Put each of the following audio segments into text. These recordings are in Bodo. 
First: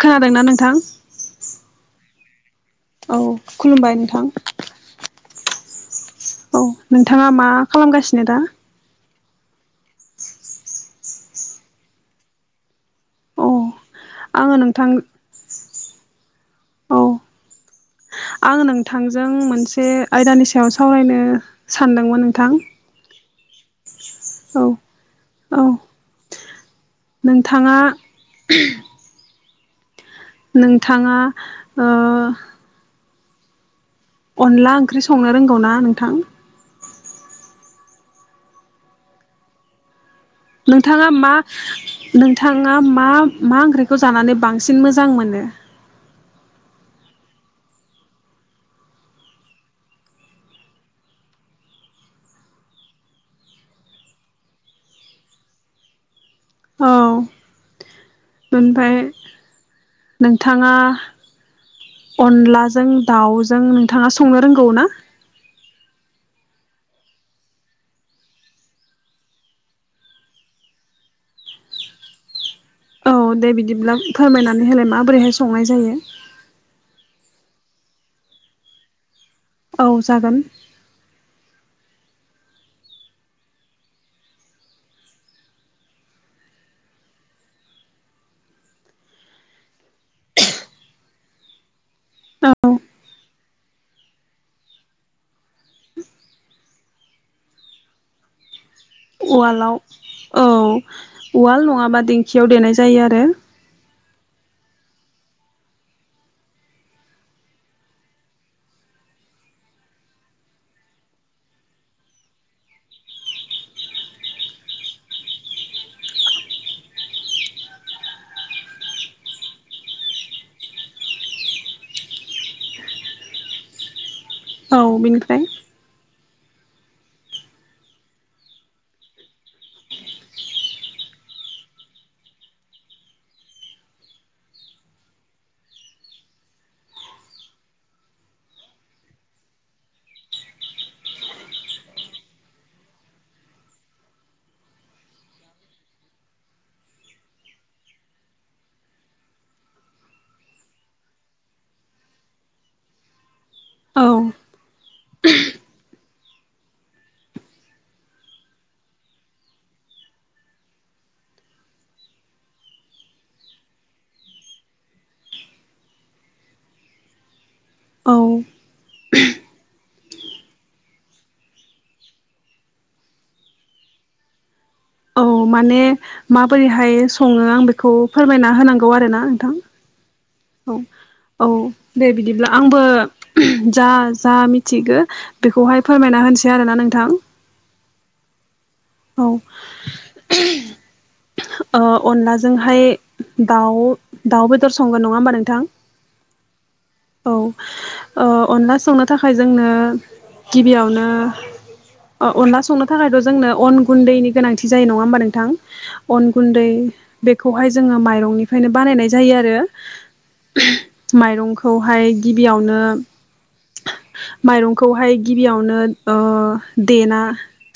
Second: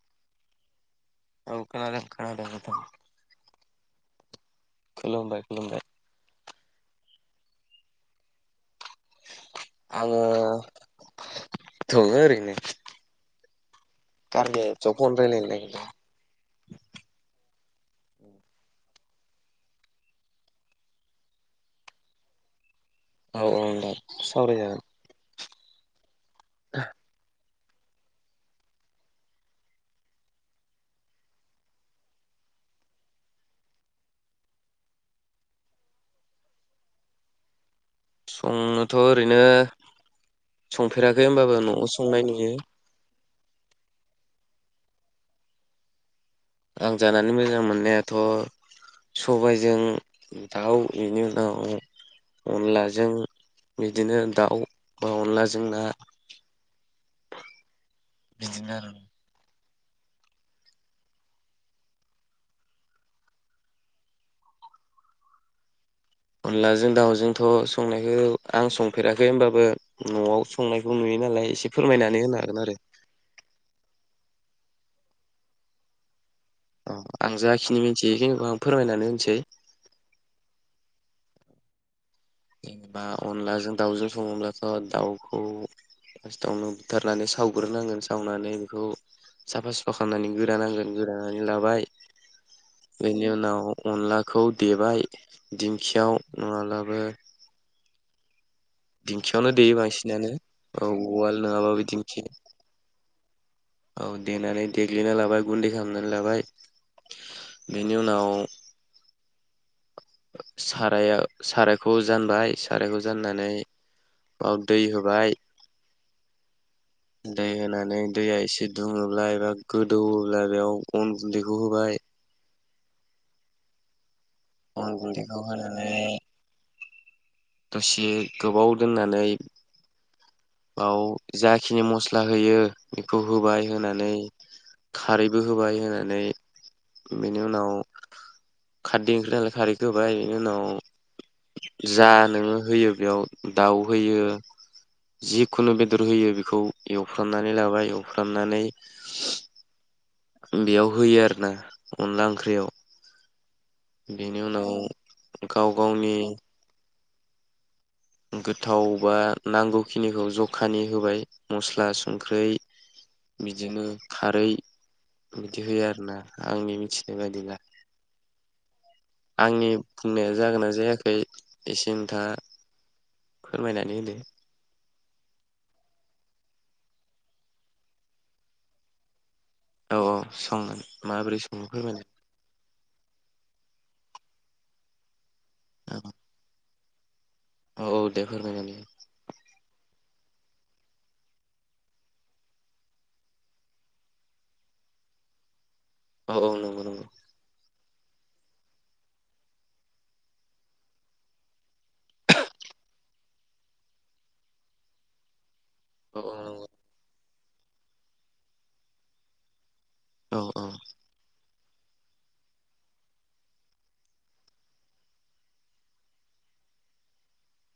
खोनादोंना नोंथां? औ खोनादों खोनादों नोंथां। औ खुलुमबाय नोंथां। खुलुमबाय खुलुमबाय। औ नोंथाङा मा खालामगासिनो दा। आंङो दङ ओरैनो। औ आङो नोंथां औ [unintelligible] आं नोंथांजों मोनसे आयदानि सायाव सावरायनो सानदोंमोन नोंथां औ औ दे सावराय औ जागोन औ [inaudible] नोंथाङा नोंथाङा ओ अनला ओंख्रि संनो रोंगौ ना नोंथां? संनोथ' ओरैनो नोंथाङा संफेराखै मा होमबाबो न'आव संनाय नुयो नोंथाङा मा मा ओंख्रिखौ जानानै बांसिन मोजां मोनो आं जानानै मोजां मोननायाथ' सबायजों दाउ बेनि उनाव अनलाजों बिदिनो दाउ बा अनलाजों ना औ बिदिनो आरो ओमफ्राय नोंथाङा अनलाजों दाउजों नोंथाङा संनो रोंगौ ना? अनलाजों दाउजोंथ' संनायखौ आं संफेराखै होमबाबो न'आव संनायखौ नुयो नालाय एसे फोरमायनानै होनो हागोन आरो औ दे बिदिब्ला फोरमायनानै होलाय माबोरैहाय संनाय जायो अ आं जाखिनि मिथियो इखिनिखौ आं फोरमायनानै होनोसै औ जागोन जेनेबा अनलाजों दाउजों सङोब्लाथ' दाउखौ फास्टावनो बुथारनानै सावग्रोनांगोन सावनानै बेखौ साफा सुफा खालामनानै गोदानांगोन गोदानानै लाबाय औ बेनि उनाव अनलाखौ देबाय दिंखियाव नङाब्लाबो दिंखियावनो देयो उवालाव बांसिनानो औ उवाल नङाबा दिंखियाव देनाय जायो आरो औ देनानै देग्लिना लाबाय गुन्दै खालामनानै लाबाय बेनि उनाव साराया सारायखौ जानबाय सारायखौ जाननानै ओ दै होबाय दै होनानै दैया एसे दुङोब्ला एबा गोदौओब्ला बेयाव अन गुन्दैखौ होबाय औ अन गुन्दैखौ बिनिफ्राय होनानै दसे गोबाव दोननानै बाव जाखिनि मस्ला होयो बेखौ होबाय होनानै खारैबो होबाय होनानै बेनि उनाव खारदै ओंख्रि नालाय खारैखौ होबाय इनि उनाव जा नोङो होयो बेयाव दाउ होयो जिखुनु बेदर होयो बेखौ एवफ्रामनानै लाबाय एवफ्रामनानै बेयाव होयो आरोना अनला ओंख्रियाव औ बेनि उनाव गाव गावनि गोथाव बा नांगौखिनिखौ जखानि होबाय मस्ला संख्रै बिदिनो खारै बिदि होयो आरोना आंनि मिथिनाय बायदिब्ला औ आंनि बुंनाया जागोनना जायाखै इसे नोंथाङा फोरमायनानै होदो औ माने माबोरैहाय सङो आं बेखौ फोरमायना होनांगौ आरो ना नोंथां अ औ औ दे बिदिब्ला आंबो जा-जा मिथिगो बेखौहाय फोरमायना होनोसै आरोना नों थां औ औ दे फोरमायनानै हो औ ओ अनलाजोंहाय दाउ दाउ बेदर संगोन नङा होमबा नोंथां औ औ नंगौ नंगौ औ ओ अनला संनो थाखाय जोंनो गिबियावनो अनला संनो थाखायथ' जोंनो अन गुन्दैनि गोनांथि जायो नङा होमबा नोंथां औ अन औ गुन्दै नंगौ बेखौहाय जोङो माइरंनिफ्रायनो बानायनाय जायो आरो औ माइरं खौहाय गिबियावनो मायरंखौहाय गिबियावनो ओ देना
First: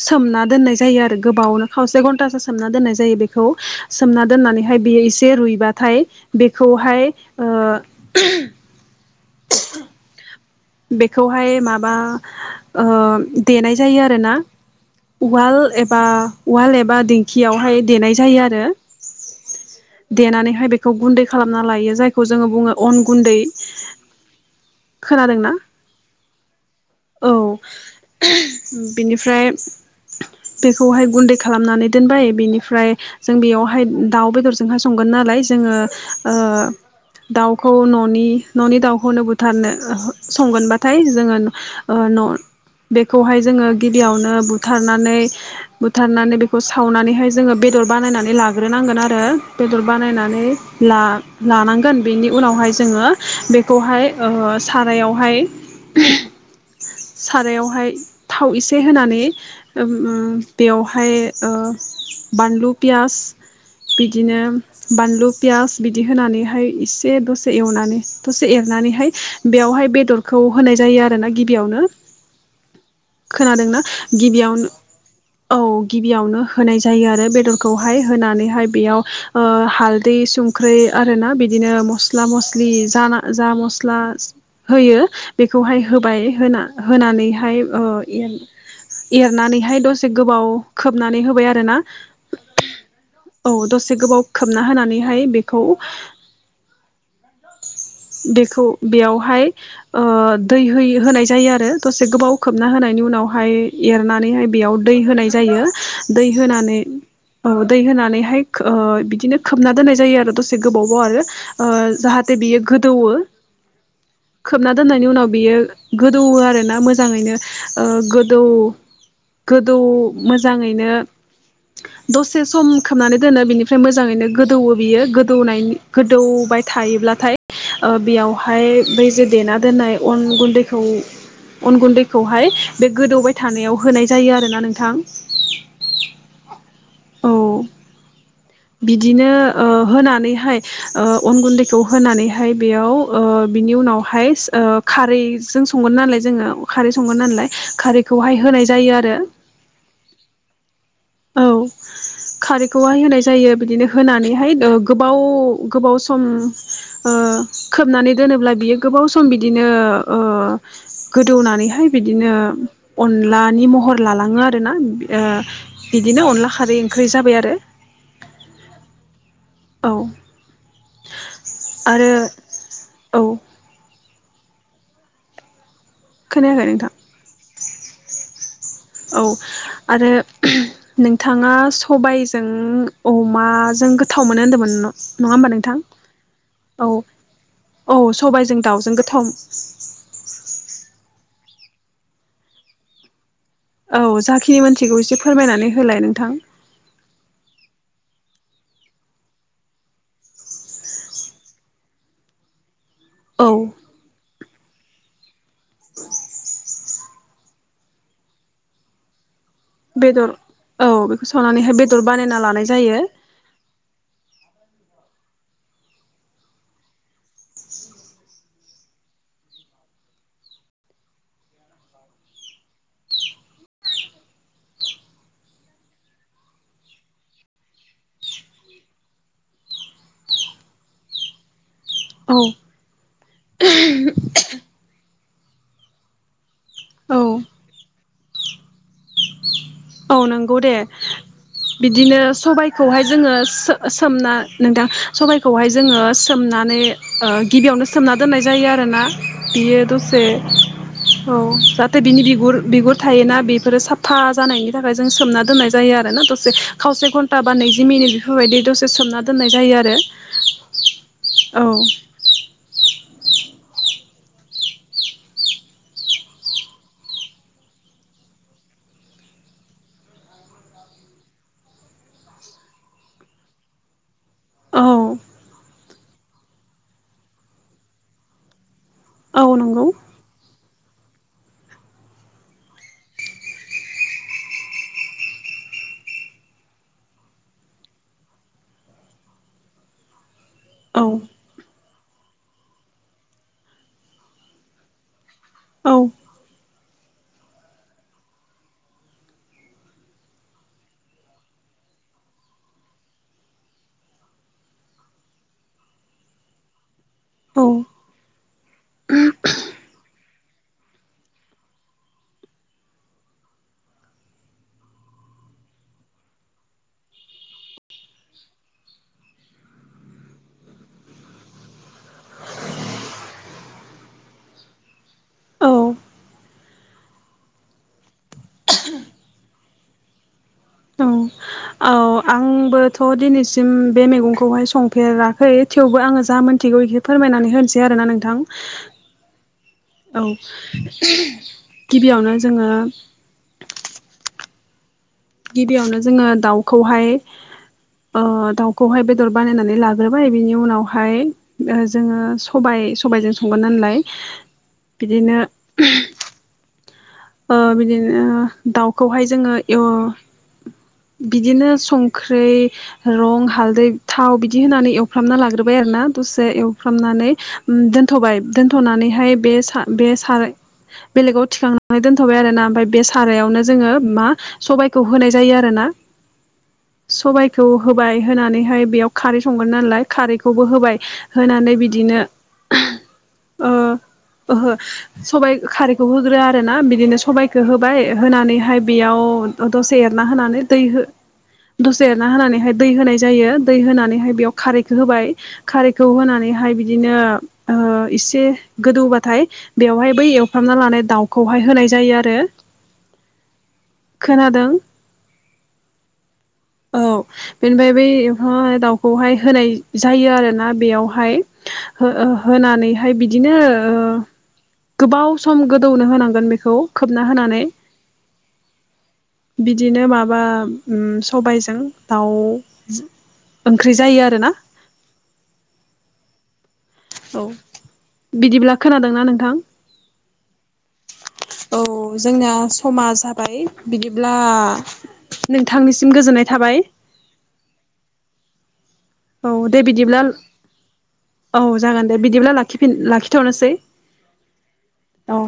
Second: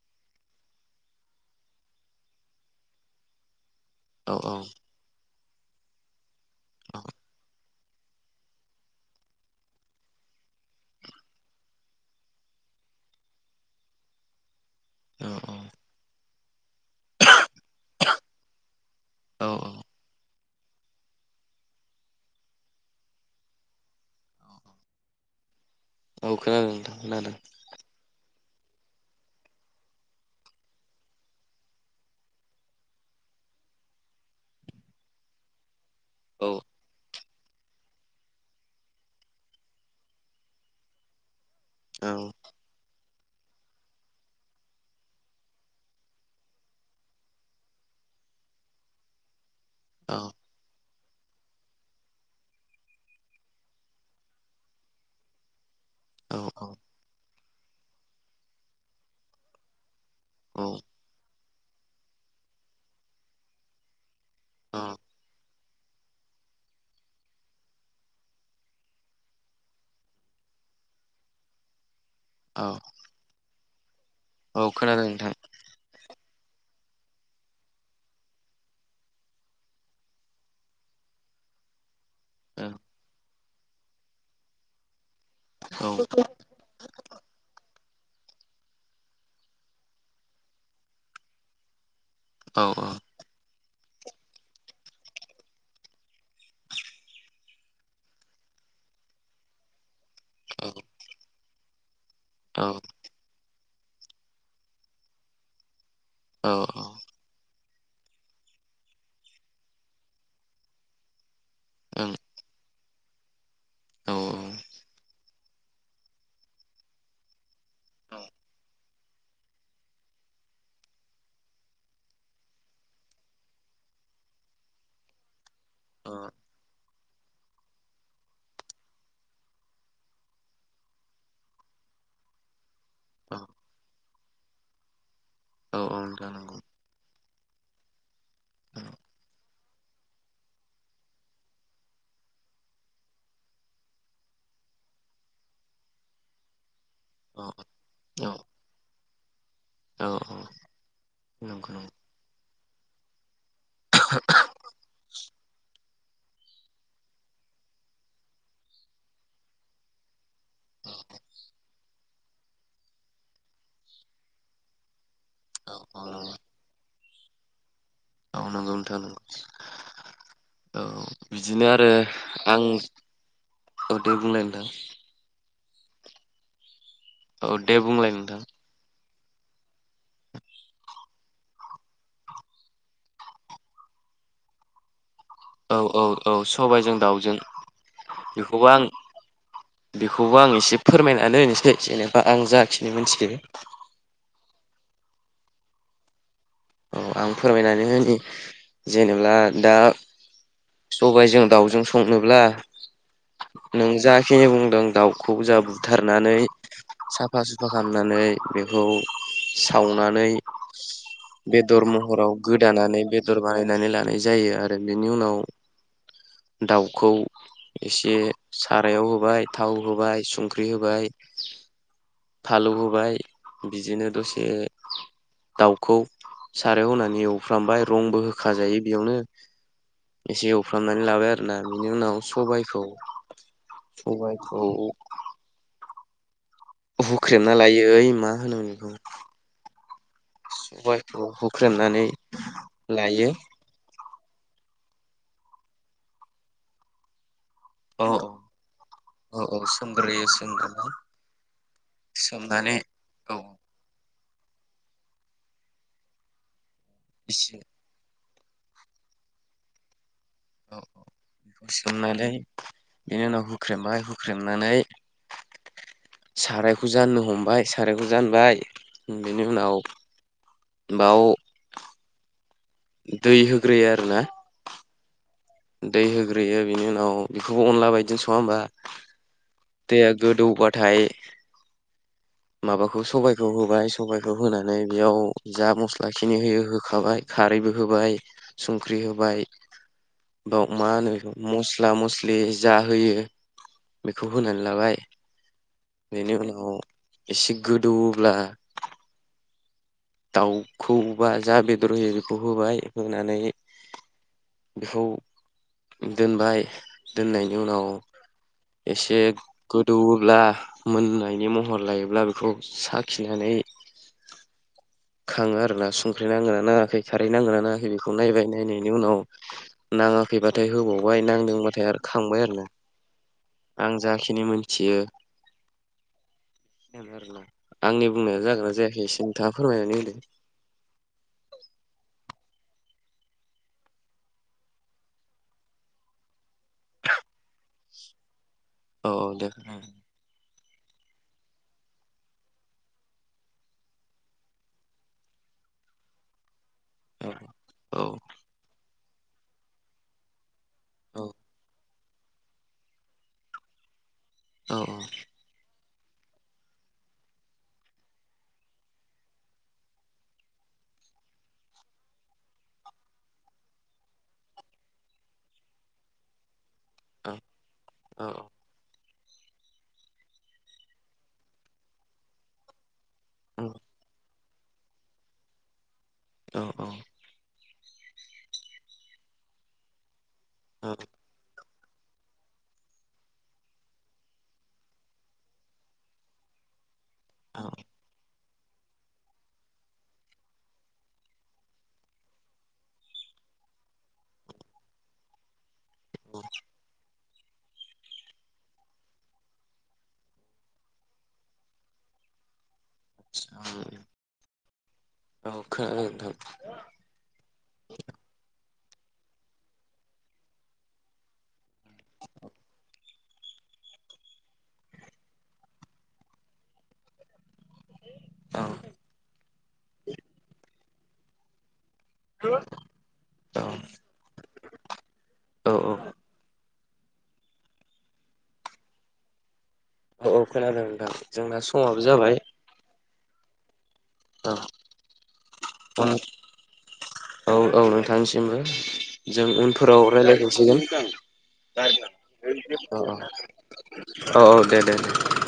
सोमना दोननाय जायो आरो गोबावनो खावसे घन्टासो सोमनानै दोननाय जायो बेखौ सोमना औ औ दोननानैहाय बेयो एसे रुइ बाथाय बेखौहाय ओ बेखौहाय माबा ओ देनाय जायो आरोना औ उवाल एबा उवाल एबा दिंखियावहाय देनाय जायो आरो औ औ देनानै बेखौ गुन्दै खालामना लायो जायखौ जोङो बुङो अन गुन्दै खोनादोंना औ खोनादों नोंथां खोनादों बेनिफ्राय बेखौहाय गुन्दै खालामनानै दोनबाय बेनिफ्राय जों बेयावहाय दाउ बेदरजोंहाय संगोन नालाय जोङो। ओ औ दाउखौ न'नि न'नि दाउखौनो बुथारनो संगोनबाथाय जोङो औ ओ बे खौहाय जोङो गिबियावनो बुथारनानै बुथारनानै बेखौ सावनानैहाय जोङो बेदर बानायनानै लाग्रोनांगोन आरो बेदर औ बानायनानै। ला लानांगोन बेनि उनावहाय जोङो बेखौहाय ओ सा राययावहाय। औ औ सारायावहाय थाव एसे होनानै उम औ बेवहाय ओ बानलु पियास बिदिनो बानलु पियास बिदि होनानैहाय एसे दसे एवनानै दसे एरनानैहाय बेयावहाय बेदरखौ होनाय जायो आरो ना गिबियावनो। औ खोनादोंना? गिबियावनो औ खोनादों नोंथां औ गिबियावनो होनाय जायो आरो बेदरखौहाय होनानैहाय बेयाव ओ हालदै संख्रि आरोना बिदिनो मस स्ला मस्लि जाना जा मस्ला होयो। बेखौहाय औ होबाय होना। होनानैहाय। ओ एरनानैहाय दसे गोबाव खोबनानै होबाय आरोना। औ औ औ दसे गोबाव खोबना होनानैहाय बेखौ। बेखौ बेयावहाय। ओ औ ओं औ दै हो होनाय जायो आरो। दसे गोबाव खोबना होनायनि उनावहाय। एरनानैहाय बेयाव दै होनाय जायो। दै होनानै औ। दै होनानैहाय ओ बिदिनो खोबना दोननाय जायो आरो दसे गोबाव बाव आरो। ओ जाहाथ बेयो गोदौवो। खोबना दोननायनि उनाव। बेयो गोदौवो आरोना मोजाङैनो। ओ गोदौ गोदौ मोजाङैनो दसे सम खोबनानै दोनो बेनिफ्राय मोजाङैनो गोदौवो बियो गोदौनायनि। गोदौबाय थायोब्ला। थाय बेयावहाय बै जे देना दोननाय अन गुन्दैखौ अन गुन्दैखौहाय। बे ओ गोदौबाय औ थानायाव होनाय। जायो आरोना नोंथां। औ औ जानांगौ। औ। बिदिनो होनानैहाय अन गुन्दैखौ होनानैहाय बेयाव बिनि उनावहाय खारैजों संगोन नालाय जोङो खारै संगोन औ नालाय औ खारैखौहाय होनाय जायो आरो। औ औ। औ नंगौ नंगौ। खारैखौहाय होनाय जायो। बिदिनो होनानैहाय गोबाव गोबाव सम खोबनानै दोनोब्ला बियो गोबाव सम बिदिनो गोदौनानैहाय बिदिनो अनलानि महर लालाङो आरोना। बिदिनो अनला खारै‌ ओंख्रि जाबाय आरो। औ नंगौ नोंथां नंगौ‌ औ। औ बिदिनो आरो आं औ नों बुंलाय नोंथां। खोनायाखै नोंथां। औ दे बुंलाय नोंथां। औ आरो नोंथाङा सबायजों अमाजों गोथाव मोनो होन्दोंमोन न नङा होमबा नोंथां औ औ औ औ सबायजों दाउजों औ सबायजों बेखौबो आं दाउजों गोथाव बेखौबो आं एसे फोरमायनानै होनो। जे-जेनेबा आं जाखिनो मोनथियो। औ जाखिनि मोनथिगौ एसे फोरमायनानै होलाय नोंथां। औ आं फोरमायनानै होनि जेनेब्ला दा सबायजों दाउजों संनोब्ला औ नों जा खिनि बुंदों दाउखौ जा बुथारनानै साफा सुफा खालामनानै बेखौ सावनानै बेदर औ बेखौ साव बेदर महराव गोदानानै बेदर बानायनानै लानाय जायो आरो। आरो बेनि उनाव दाउखौ एसे सारायाव होबाय थाव होबाय संख्रि होबाय फालौ होबाय बिदिनो दसे दाउखौ सारायाव होनानै एवफ्रामबाय रंबो होखा जायो बेयावनो एसे एवफ्रामनानै लाबाय आरो ना। बिनि उनाव औ सबायखौ सबायखौ औ हुख्रेमना लायो ओइ मा होनोमोन बेखौ औ नोंगौ दे सबायखौ हुख्रेमनानै बिदिनो सबायखौहाय लायो जोङो सो-सो सोमना नोंथां सबायखौहाय जोङो सोमनानै ओ गिबियावनो सोमना अ दोननाय जायो आरोना औ औ बियो दसे सोमग्रोयो सोमनानै औ जाहाथे बिनि बिगुर सोमनानै बिगुर थायोना औ बेफोरो साफा जानायनि जों सोमना दोननाय जायो आरोना दसे खावसे घन्टा बा एसे नैजि मिनिट बेफोरबायदि दसे सोमना दोननाय जायो आरो। औ औ सोमनायलाय बिनि उनाव हुख्रेमो आरो हुख्रेमनानै सारायखौ जाननो हमबाय सारायखौ जानबाय बिनि उनाव बाव दै होग्रोयो आरो ना। औ। दै होग्रोयो बिनि उनाव बेखौबो अनला बायदिजों संआ होमबा? औ नंगौ दैआ गोदौबाद थाय माबाखौ सबायखौ होबाय सबायखौ होनानै बेयाव जा मस्ला खिनि होयो होखाबाय खारैबो होबाय संख्रि होबाय बाव मा होनो औ बेखौ मस स्ला मस्लि जा होयो बेखौ होनानै लाबाय औ बिनि उनाव एसे गोदौब्ला दाउखौबा जा बेदर होयो बेखौ होबाय होनानै बेखौ दोनबाय दोननायनि औ उनाव एसे गोदौवोब्ला मोननायनि महर लायोब्ला बेखौ साखिनानै खाङो आरोना संख्रि नांगोना नाङाखै खारै नांगोना नाङाखै बेखौ नायबाय नायनायनि उनाव नाङाखैबाथाय होबावबाय नांदोंबाथाय आरो खांबाय आरोना आं जाखिनि मोनथियो औ बे आरोना आंनि बुंनाया जागोना जायाखै एसे खोन्था फोरमायनानै होदो औ औ आंबोथ' दिनैसिम बे मैगंखौहाय संफेराखै थेवबो आङो जा मोन थिगौ एसे फोरमायनानै होनसै से आरोना नोंथां। औ औ दे उम। औ गिबियावनो जोङो गिबियावनो जोङो दाउ खौहाय औ ओ दाउखौ खौहाय बेदर बानायनानै लाग्रोबाय बिनि उनाव हाय औ ओज जोङो सबाइ सबाइजों संगोन नालाय, औ बिदिनो ओ बिदिनो दाउखौहाय जोङो एव बिदिनो संख्रै, रं, हालदै, थाव बिदि होनानै एवफ्रामना लाग्रोबाय आरो ना दसे एव औ फ्रामनानै उम दोनथ'बाय दोनथ'नानै हाय बे सा बे साराय बेलेगाव थिखांनानै दोन्थ'बाय आरो ना बे सा सारायावनो जोङो मा सबाइखौ होनाय जायो आरो ना [inaudible] सबाय थौ होबाय होनानैहाय बेयाव खारै संगोन नालाय खारैखौबो होबाय होनानै बिद बिदिनो ओ ओहो सबाय खारैखौ होग्रोया आरो ना बिदिनो सबायखौ होबाय होनानैहा ओमफाय बेयाव द-दसे एरना होनानै दै हो दसे एरना होनानैहाय दै होनाय जायो दै होनानैहाय बेयाव खारैखो होबाय। खारैखौ होनानैहाय बिदिनो ओ एसे गोदौबाथाय बेवहाय बै एवफ्रामना लानाय दाउखौहाय होनाय जायो आरो सा खोनादों औ खोनादों नोंथां औ बेनिफ्राय बै ओहो हाय दाउखौहाय होनाय जायो आरोना बेयावहाय हो ओ होनानैहाय बिदिनो ओ गोबाव सम गोदौनो होनांगोन बेखौ खोबना होनानै औं बिदिनो माबा उम सबायजों दाउ स ओंख्रि जायो आरोना औ औ बिदिब्ला खोनादोंना नोंथां। औ खोनादों नोंथां जोंना औ समाबो जाबाय। जोंना समा जाबाय बिदिब्ला औ नोंथांनिसिम गोजोननाय थाबाय। औ औ नोंथांनिसिमबो जों औ दे उनफोराव बिदिब्ला रायलायफिनसिगोन औ जागोन दे बिदिब्ला लाखिफिन औ लाखिथ'नोसै औ औ औ दे दे औ